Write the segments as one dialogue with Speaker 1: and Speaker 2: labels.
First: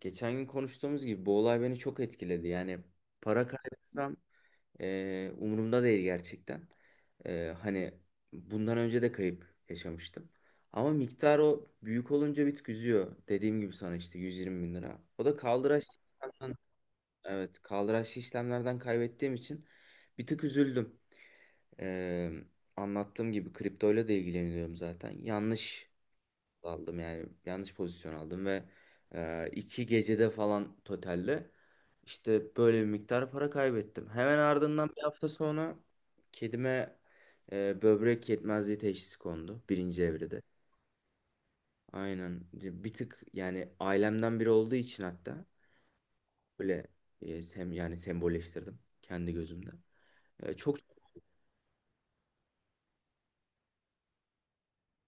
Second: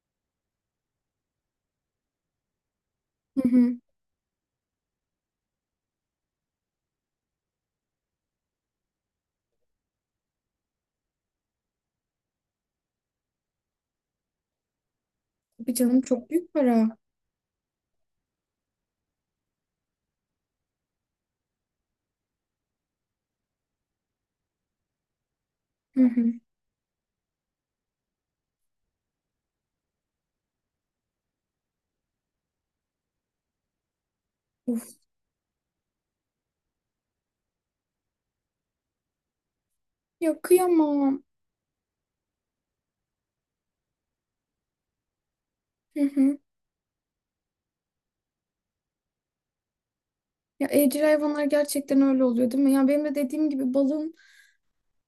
Speaker 1: Geçen gün konuştuğumuz gibi bu olay beni çok etkiledi. Yani para
Speaker 2: Hı hı.
Speaker 1: kaybetsem umurumda değil gerçekten. Hani bundan önce de kayıp yaşamıştım. Ama miktar o büyük olunca bir tık üzüyor. Dediğim gibi sana işte 120 bin lira. O da
Speaker 2: Tabii
Speaker 1: kaldıraçlı
Speaker 2: canım, çok büyük
Speaker 1: işlemden,
Speaker 2: para.
Speaker 1: evet kaldıraçlı işlemlerden kaybettiğim için bir tık üzüldüm. E, Anlattığım gibi kriptoyla da ilgileniyorum zaten. Yanlış
Speaker 2: Hı hı.
Speaker 1: aldım, yani yanlış pozisyon aldım ve iki gecede falan totalde işte böyle bir miktar para kaybettim. Hemen ardından
Speaker 2: Of.
Speaker 1: bir hafta sonra kedime böbrek yetmezliği teşhisi kondu, birinci
Speaker 2: Ya
Speaker 1: evrede.
Speaker 2: kıyamam.
Speaker 1: Aynen, bir tık yani ailemden biri olduğu için hatta
Speaker 2: Hı hı.
Speaker 1: böyle e, sem yani sembolleştirdim kendi gözümde. E,
Speaker 2: Ya
Speaker 1: çok
Speaker 2: evcil hayvanlar gerçekten öyle oluyor değil mi? Ya benim de dediğim gibi balım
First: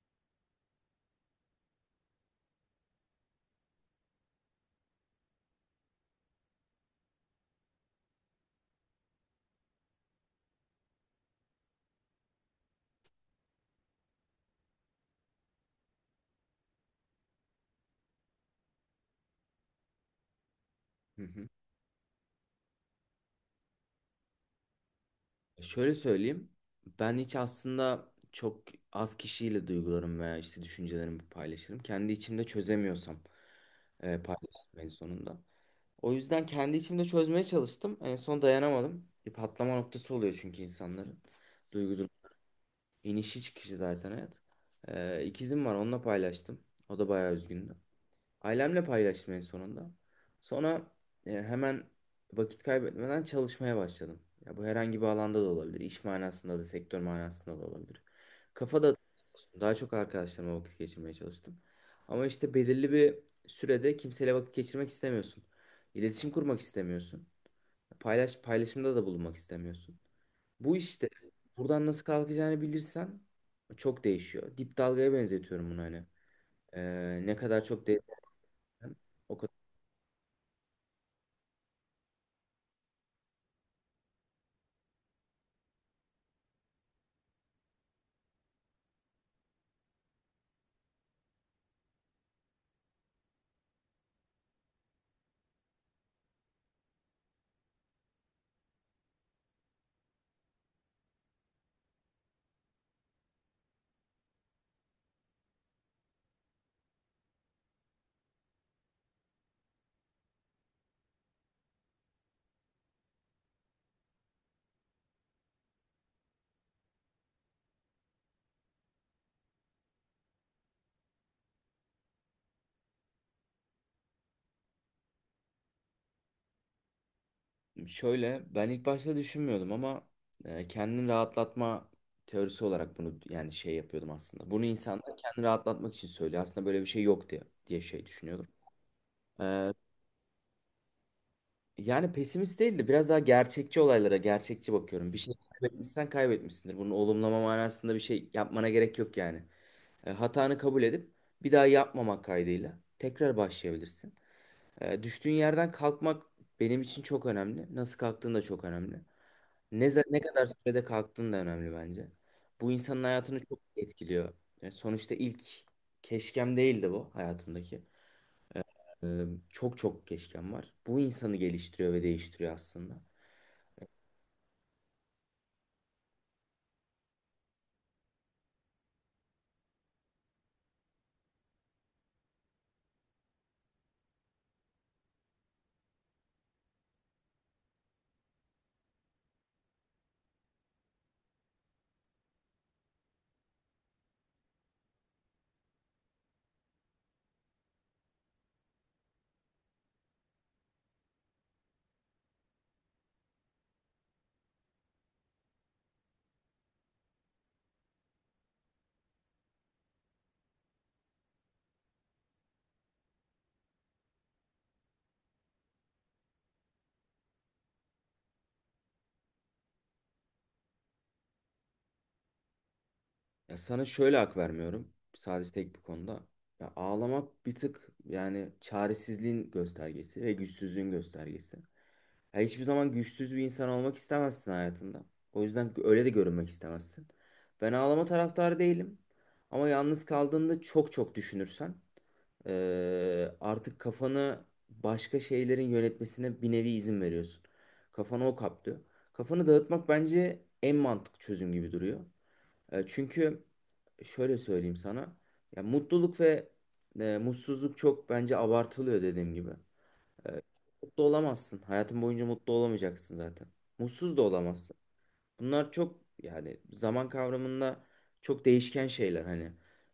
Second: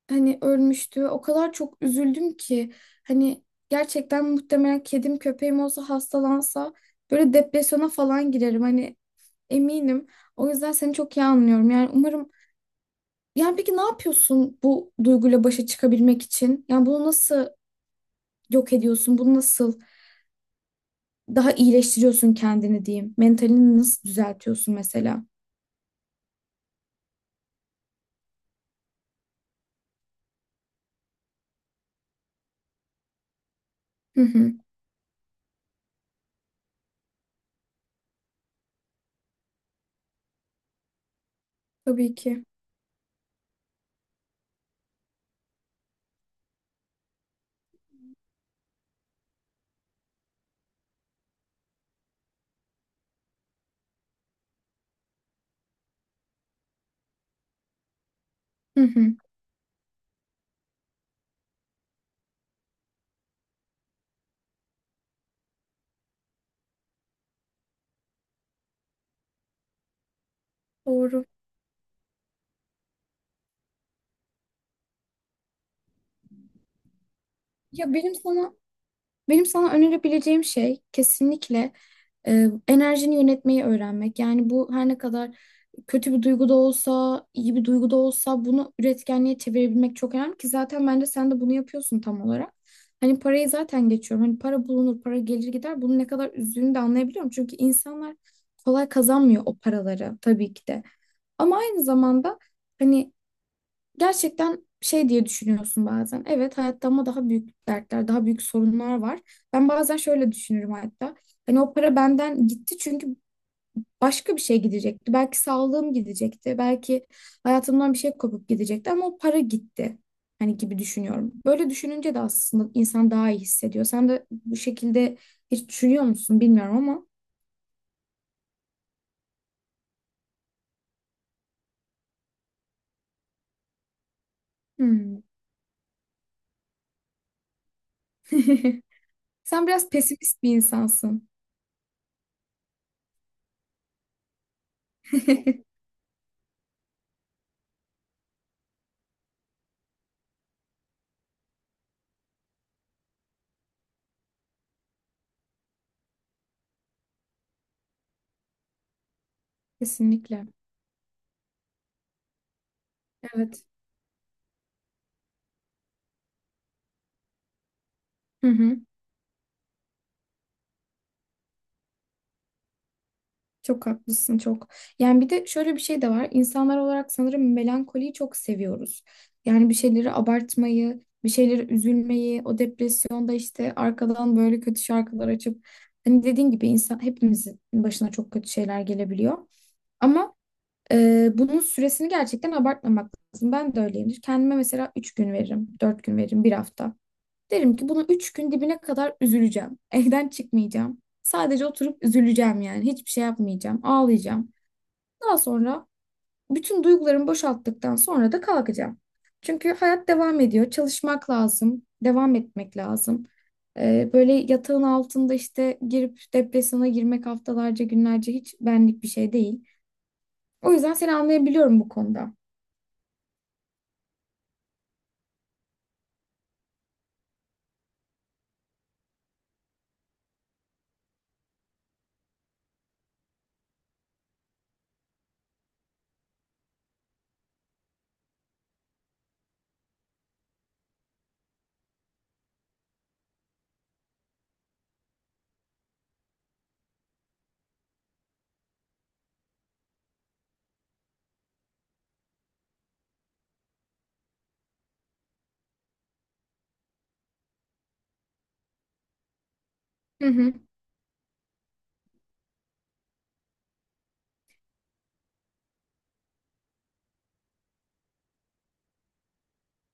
Speaker 2: ölmüştü. O kadar çok üzüldüm ki hani gerçekten muhtemelen kedim köpeğim olsa hastalansa böyle depresyona falan girerim. Hani eminim. O yüzden seni çok iyi anlıyorum. Yani umarım, yani peki ne yapıyorsun bu duyguyla başa çıkabilmek için? Yani bunu nasıl yok ediyorsun? Bunu nasıl
Speaker 1: Hı hı.
Speaker 2: daha iyileştiriyorsun kendini diyeyim. Mentalini nasıl düzeltiyorsun mesela?
Speaker 1: Şöyle söyleyeyim. Ben hiç aslında çok az kişiyle duygularım veya işte düşüncelerimi paylaşırım. Kendi içimde çözemiyorsam
Speaker 2: Hı hı.
Speaker 1: paylaşırım en sonunda. O yüzden kendi içimde çözmeye çalıştım. En son dayanamadım. Bir patlama noktası oluyor çünkü insanların. Duygu durum.
Speaker 2: Tabii ki.
Speaker 1: İnişi çıkışı zaten hayat. İkizim var, onunla paylaştım. O da bayağı üzgündü. Ailemle paylaştım en sonunda. Sonra hemen vakit kaybetmeden çalışmaya başladım. Ya bu herhangi bir alanda da olabilir. İş manasında da, sektör manasında da olabilir.
Speaker 2: Hı
Speaker 1: Kafada
Speaker 2: hı.
Speaker 1: daha çok arkadaşlarıma vakit geçirmeye çalıştım. Ama işte belirli bir sürede kimseyle vakit geçirmek istemiyorsun. İletişim kurmak istemiyorsun. Paylaşımda da bulunmak istemiyorsun. Bu işte
Speaker 2: Doğru.
Speaker 1: buradan nasıl kalkacağını bilirsen çok değişiyor. Dip dalgaya benzetiyorum bunu hani. Ne kadar çok
Speaker 2: Ya benim
Speaker 1: değersen
Speaker 2: sana
Speaker 1: o
Speaker 2: Benim
Speaker 1: kadar.
Speaker 2: sana önerebileceğim şey kesinlikle enerjini yönetmeyi öğrenmek. Yani bu her ne kadar kötü bir duygu da olsa, iyi bir duygu da olsa bunu üretkenliğe çevirebilmek çok önemli ki zaten bence sen de bunu yapıyorsun tam olarak. Hani parayı zaten geçiyorum. Hani para bulunur, para gelir gider. Bunun ne kadar üzdüğünü de anlayabiliyorum. Çünkü insanlar kolay kazanmıyor o paraları tabii ki de. Ama aynı zamanda hani gerçekten şey diye düşünüyorsun bazen. Evet, hayatta ama daha büyük dertler, daha büyük sorunlar var. Ben bazen şöyle düşünürüm hatta. Hani o para benden gitti çünkü başka bir şey gidecekti. Belki sağlığım gidecekti. Belki hayatımdan bir şey kopup gidecekti ama o para gitti. Hani gibi düşünüyorum. Böyle düşününce de aslında insan daha iyi hissediyor. Sen de bu şekilde hiç düşünüyor musun bilmiyorum ama.
Speaker 1: Şöyle, ben ilk başta düşünmüyordum ama kendini rahatlatma teorisi olarak bunu yani şey yapıyordum aslında. Bunu insanlar
Speaker 2: Hmm.
Speaker 1: kendini rahatlatmak için söylüyor. Aslında böyle bir şey yok diye şey düşünüyordum.
Speaker 2: Sen
Speaker 1: E,
Speaker 2: biraz pesimist bir insansın.
Speaker 1: Yani pesimist değil de biraz daha gerçekçi, olaylara gerçekçi bakıyorum. Bir şey kaybetmişsen kaybetmişsindir. Bunu olumlama manasında bir şey yapmana gerek yok yani. Hatanı kabul edip bir daha yapmamak kaydıyla tekrar başlayabilirsin. Düştüğün yerden kalkmak benim için çok önemli. Nasıl kalktığın da çok önemli. Ne kadar
Speaker 2: Kesinlikle.
Speaker 1: sürede kalktığın da önemli bence. Bu insanın hayatını çok
Speaker 2: Evet.
Speaker 1: etkiliyor. Yani sonuçta ilk keşkem değildi bu hayatımdaki.
Speaker 2: Hı hı.
Speaker 1: Ee, Çok çok keşkem var. Bu insanı geliştiriyor ve değiştiriyor aslında.
Speaker 2: Çok haklısın, çok. Yani bir de şöyle bir şey de var. İnsanlar olarak sanırım melankoliyi çok seviyoruz. Yani bir şeyleri abartmayı, bir şeyleri üzülmeyi, o depresyonda işte arkadan böyle kötü şarkılar açıp hani dediğin gibi insan, hepimizin başına çok kötü şeyler gelebiliyor. Ama bunun süresini gerçekten abartmamak lazım. Ben de öyleyimdir. Kendime mesela 3 gün veririm, 4 gün veririm, bir hafta. Derim ki bunu üç gün dibine kadar üzüleceğim. Evden çıkmayacağım. Sadece oturup üzüleceğim yani. Hiçbir şey yapmayacağım. Ağlayacağım. Daha sonra bütün duygularımı boşalttıktan sonra da kalkacağım. Çünkü hayat devam ediyor. Çalışmak lazım. Devam etmek lazım. Böyle yatağın altında işte girip depresyona girmek haftalarca, günlerce hiç benlik bir şey değil. O yüzden seni anlayabiliyorum bu konuda.
Speaker 1: Ya sana şöyle hak vermiyorum. Sadece tek bir konuda. Ya ağlamak bir tık yani çaresizliğin göstergesi ve güçsüzlüğün göstergesi. Ya hiçbir zaman güçsüz bir insan olmak istemezsin hayatında. O yüzden öyle de görünmek istemezsin. Ben ağlama taraftarı değilim. Ama yalnız kaldığında çok çok düşünürsen artık kafanı başka şeylerin yönetmesine bir nevi izin veriyorsun. Kafanı o kaplıyor. Kafanı dağıtmak bence en mantıklı çözüm gibi duruyor. Çünkü şöyle söyleyeyim sana. Ya mutluluk ve mutsuzluk çok bence abartılıyor, dediğim gibi.
Speaker 2: Hı
Speaker 1: Ee,
Speaker 2: hı,
Speaker 1: Mutlu olamazsın. Hayatın boyunca mutlu olamayacaksın zaten. Mutsuz da olamazsın. Bunlar çok, yani zaman kavramında çok değişken şeyler hani.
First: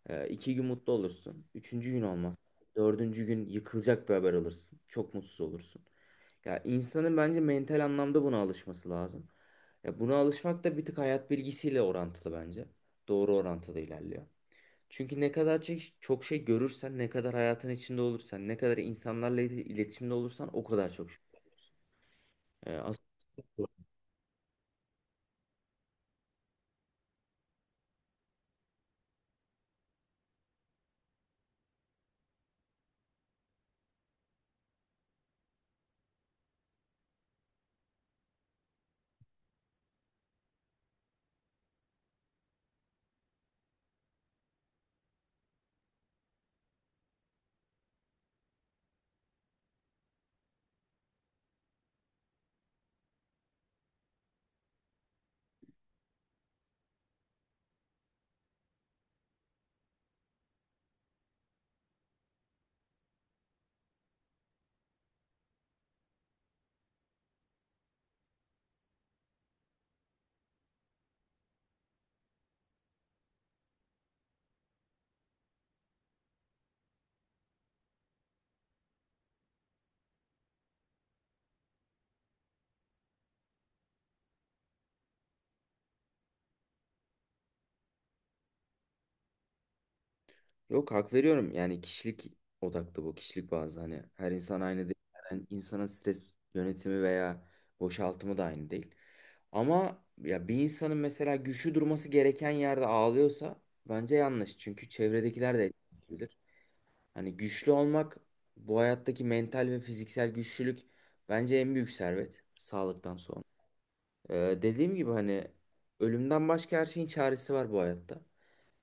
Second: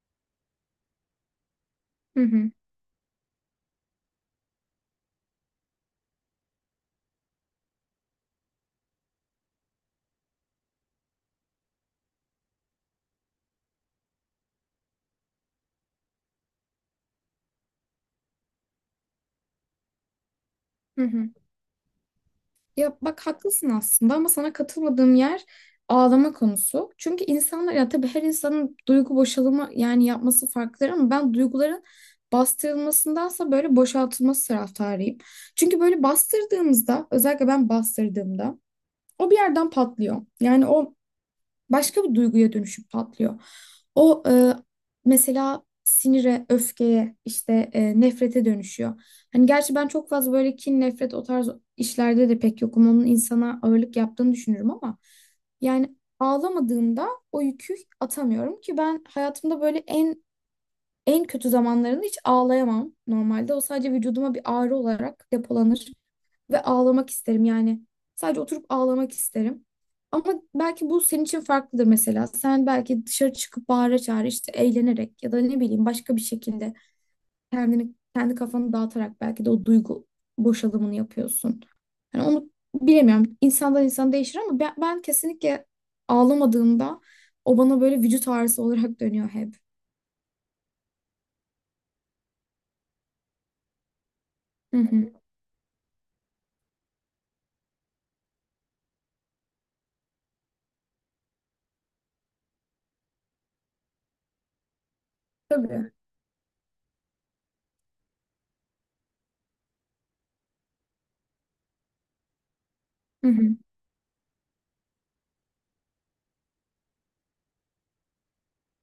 Speaker 1: İki gün mutlu olursun. Üçüncü gün
Speaker 2: hı
Speaker 1: olmaz.
Speaker 2: hı,
Speaker 1: Dördüncü gün yıkılacak bir haber alırsın. Çok mutsuz olursun. Ya insanın bence mental anlamda buna alışması lazım. Ya buna alışmak da bir tık hayat bilgisiyle orantılı bence. Doğru orantılı ilerliyor. Çünkü ne kadar çok şey görürsen, ne kadar hayatın içinde olursan, ne kadar insanlarla iletişimde olursan o kadar
Speaker 2: hı
Speaker 1: çok şey.
Speaker 2: hı.
Speaker 1: Ee,
Speaker 2: Ya
Speaker 1: as-
Speaker 2: bak haklısın aslında ama sana katılmadığım yer ağlama konusu. Çünkü insanlar, ya tabii her insanın duygu boşalımı yani yapması farklıdır ama ben duyguların bastırılmasındansa böyle boşaltılması taraftarıyım. Çünkü böyle bastırdığımızda, özellikle ben bastırdığımda, o bir yerden patlıyor. Yani o başka bir duyguya dönüşüp patlıyor. O e, Mesela sinire, öfkeye, işte nefrete dönüşüyor. Hani gerçi ben çok fazla böyle kin, nefret, o tarz işlerde de pek yokum. Onun insana ağırlık yaptığını düşünürüm ama yani ağlamadığımda o yükü atamıyorum ki. Ben hayatımda böyle en kötü zamanlarında hiç ağlayamam normalde. O sadece vücuduma bir ağrı olarak depolanır ve ağlamak isterim yani. Sadece oturup ağlamak isterim. Ama belki bu senin için farklıdır mesela. Sen belki dışarı çıkıp bağıra çağıra işte eğlenerek ya da ne bileyim başka bir şekilde kendini kendi kafanı dağıtarak belki de o duygu boşalımını yapıyorsun. Yani onu bilemiyorum. İnsandan insan değişir ama ben kesinlikle ağlamadığımda o bana böyle vücut ağrısı olarak dönüyor hep.
Speaker 1: Yok, hak veriyorum. Yani kişilik odaklı bu. Kişilik bazlı, hani her insan aynı
Speaker 2: Hı
Speaker 1: değil.
Speaker 2: hı.
Speaker 1: Yani insanın stres yönetimi veya boşaltımı da aynı değil. Ama ya bir insanın mesela güçlü durması gereken yerde ağlıyorsa bence yanlış. Çünkü çevredekiler de
Speaker 2: Tabii.
Speaker 1: etkileyebilir. Hani güçlü olmak, bu hayattaki mental ve fiziksel güçlülük bence en büyük servet sağlıktan
Speaker 2: Hı
Speaker 1: sonra.
Speaker 2: hı.
Speaker 1: Dediğim gibi hani ölümden başka her şeyin çaresi var bu hayatta.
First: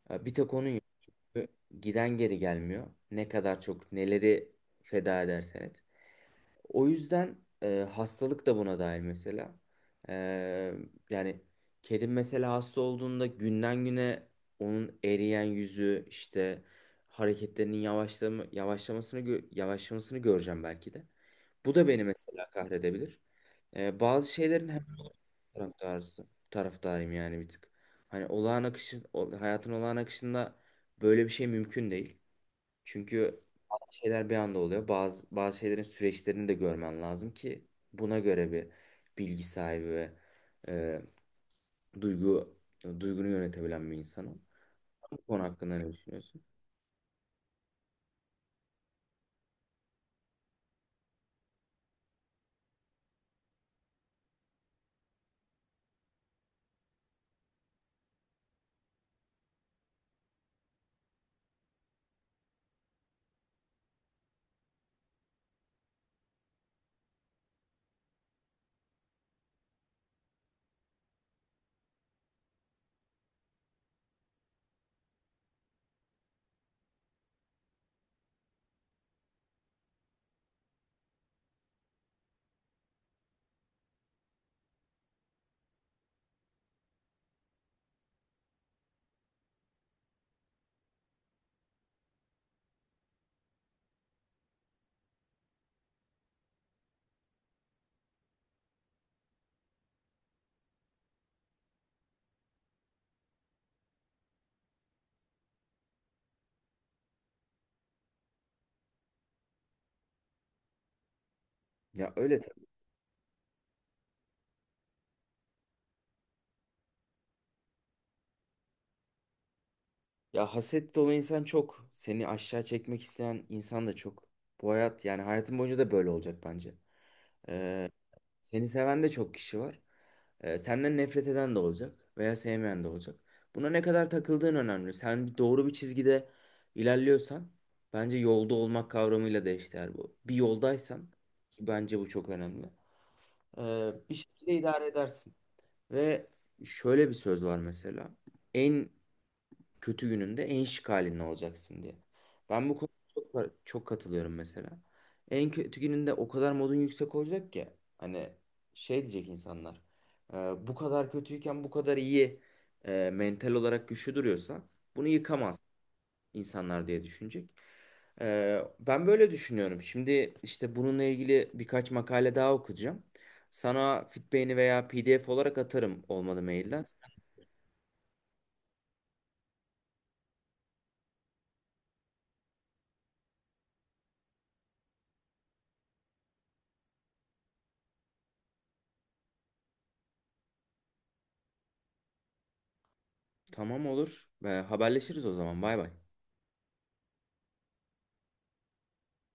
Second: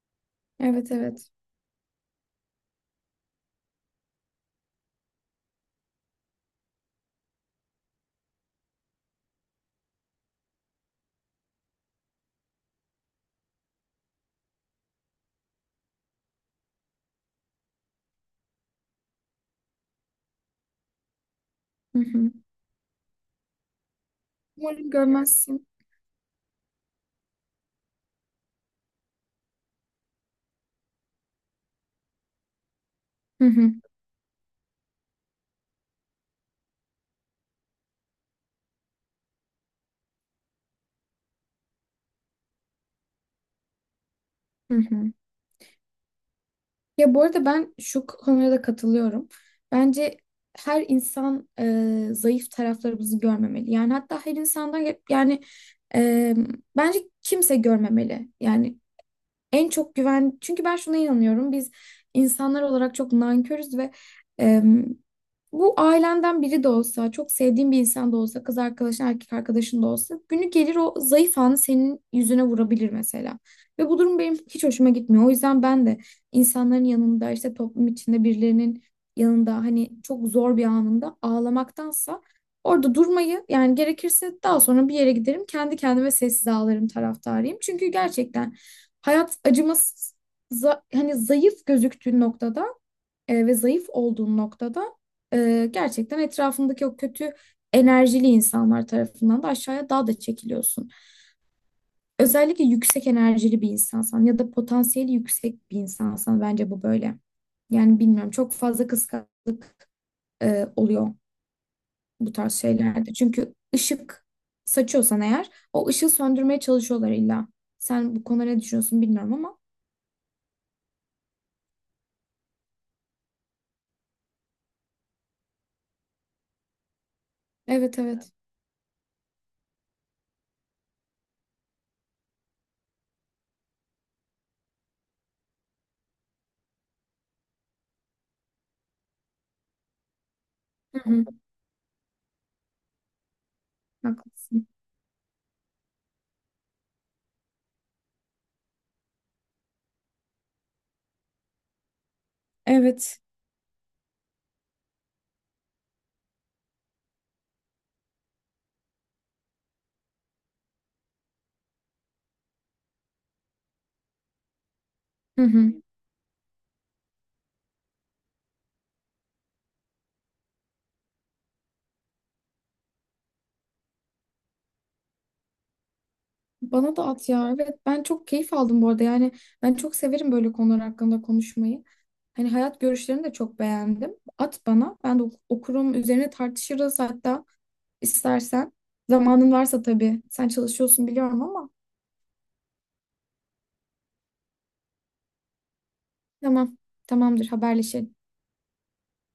Speaker 1: Ya bir tek onun yok.
Speaker 2: Evet, evet.
Speaker 1: Giden geri gelmiyor. Ne kadar çok neleri feda edersen et. O yüzden hastalık da buna dahil mesela. E, Yani kedim mesela hasta olduğunda günden güne onun eriyen yüzü, işte hareketlerinin yavaşlamasını yavaşlamasını göreceğim belki de. Bu da
Speaker 2: Hı
Speaker 1: beni
Speaker 2: hı.
Speaker 1: mesela kahredebilir. Bazı şeylerin hem
Speaker 2: Umarım görmezsin.
Speaker 1: taraftarıyım yani bir tık. Hayatın olağan akışında böyle bir şey mümkün değil. Çünkü
Speaker 2: Hı hı.
Speaker 1: bazı şeyler bir anda oluyor. Bazı şeylerin süreçlerini de görmen lazım ki buna göre bir bilgi sahibi ve e, duygu duygunu yönetebilen bir insan ol.
Speaker 2: Hı hı.
Speaker 1: Bu konu hakkında ne düşünüyorsun?
Speaker 2: Ya bu arada ben şu konuya da katılıyorum. Bence her insan, zayıf taraflarımızı görmemeli. Yani hatta her insandan, yani e, bence kimse görmemeli. Yani en çok güven, çünkü ben şuna inanıyorum, biz insanlar olarak çok nankörüz ve em, bu ailenden biri de olsa, çok sevdiğin bir insan da olsa, kız arkadaşın, erkek arkadaşın da olsa, günü gelir o zayıf anı senin yüzüne vurabilir mesela. Ve bu durum benim hiç hoşuma gitmiyor. O yüzden ben de insanların yanında, işte toplum içinde birilerinin yanında hani çok zor bir anında ağlamaktansa orada durmayı, yani gerekirse daha sonra bir yere giderim kendi kendime sessiz ağlarım taraftarıyım. Çünkü gerçekten hayat acımasız. Hani zayıf gözüktüğün noktada ve zayıf olduğun noktada gerçekten etrafındaki o kötü enerjili insanlar tarafından da aşağıya daha da çekiliyorsun. Özellikle yüksek enerjili bir insansan ya da potansiyeli yüksek bir insansan bence bu böyle. Yani bilmiyorum, çok fazla kıskançlık oluyor
Speaker 1: Ya
Speaker 2: bu
Speaker 1: öyle
Speaker 2: tarz
Speaker 1: tabii.
Speaker 2: şeylerde. Çünkü ışık saçıyorsan eğer, o ışığı söndürmeye çalışıyorlar illa. Sen bu konuda ne düşünüyorsun bilmiyorum ama.
Speaker 1: Ya haset dolu insan çok. Seni aşağı çekmek isteyen insan da çok. Bu hayat, yani hayatın boyunca da böyle olacak bence. Ee,
Speaker 2: Evet, evet.
Speaker 1: Seni seven de çok kişi var. Senden nefret eden de olacak veya sevmeyen de olacak. Buna ne kadar takıldığın önemli. Sen doğru bir çizgide ilerliyorsan, bence yolda olmak kavramıyla da eşdeğer bu. Bir
Speaker 2: Hı
Speaker 1: yoldaysan,
Speaker 2: hı.
Speaker 1: ki bence bu çok önemli, bir şekilde
Speaker 2: Haklısın.
Speaker 1: idare edersin. Ve şöyle bir söz var mesela. En kötü gününde en şık halinde olacaksın diye. Ben bu konuda
Speaker 2: Evet.
Speaker 1: çok, çok katılıyorum mesela. En kötü gününde o kadar modun yüksek olacak ki hani şey diyecek insanlar, "E, bu kadar kötüyken bu kadar iyi, mental olarak güçlü duruyorsa bunu
Speaker 2: Hı
Speaker 1: yıkamaz
Speaker 2: hı.
Speaker 1: insanlar" diye düşünecek. Ben böyle düşünüyorum. Şimdi işte bununla ilgili birkaç makale daha okuyacağım. Sana Fitbay'ini veya PDF olarak atarım, olmadı mailden.
Speaker 2: Bana da at ya. Evet, ben çok keyif aldım bu arada. Yani ben çok severim böyle konular hakkında konuşmayı. Hani hayat görüşlerini de çok beğendim. At bana. Ben de okurum. Üzerine tartışırız hatta istersen. Zamanın varsa tabii. Sen çalışıyorsun biliyorum ama.
Speaker 1: Tamam, olur. Haberleşiriz o zaman. Bay bay.
Speaker 2: Tamam. Tamamdır. Haberleşelim.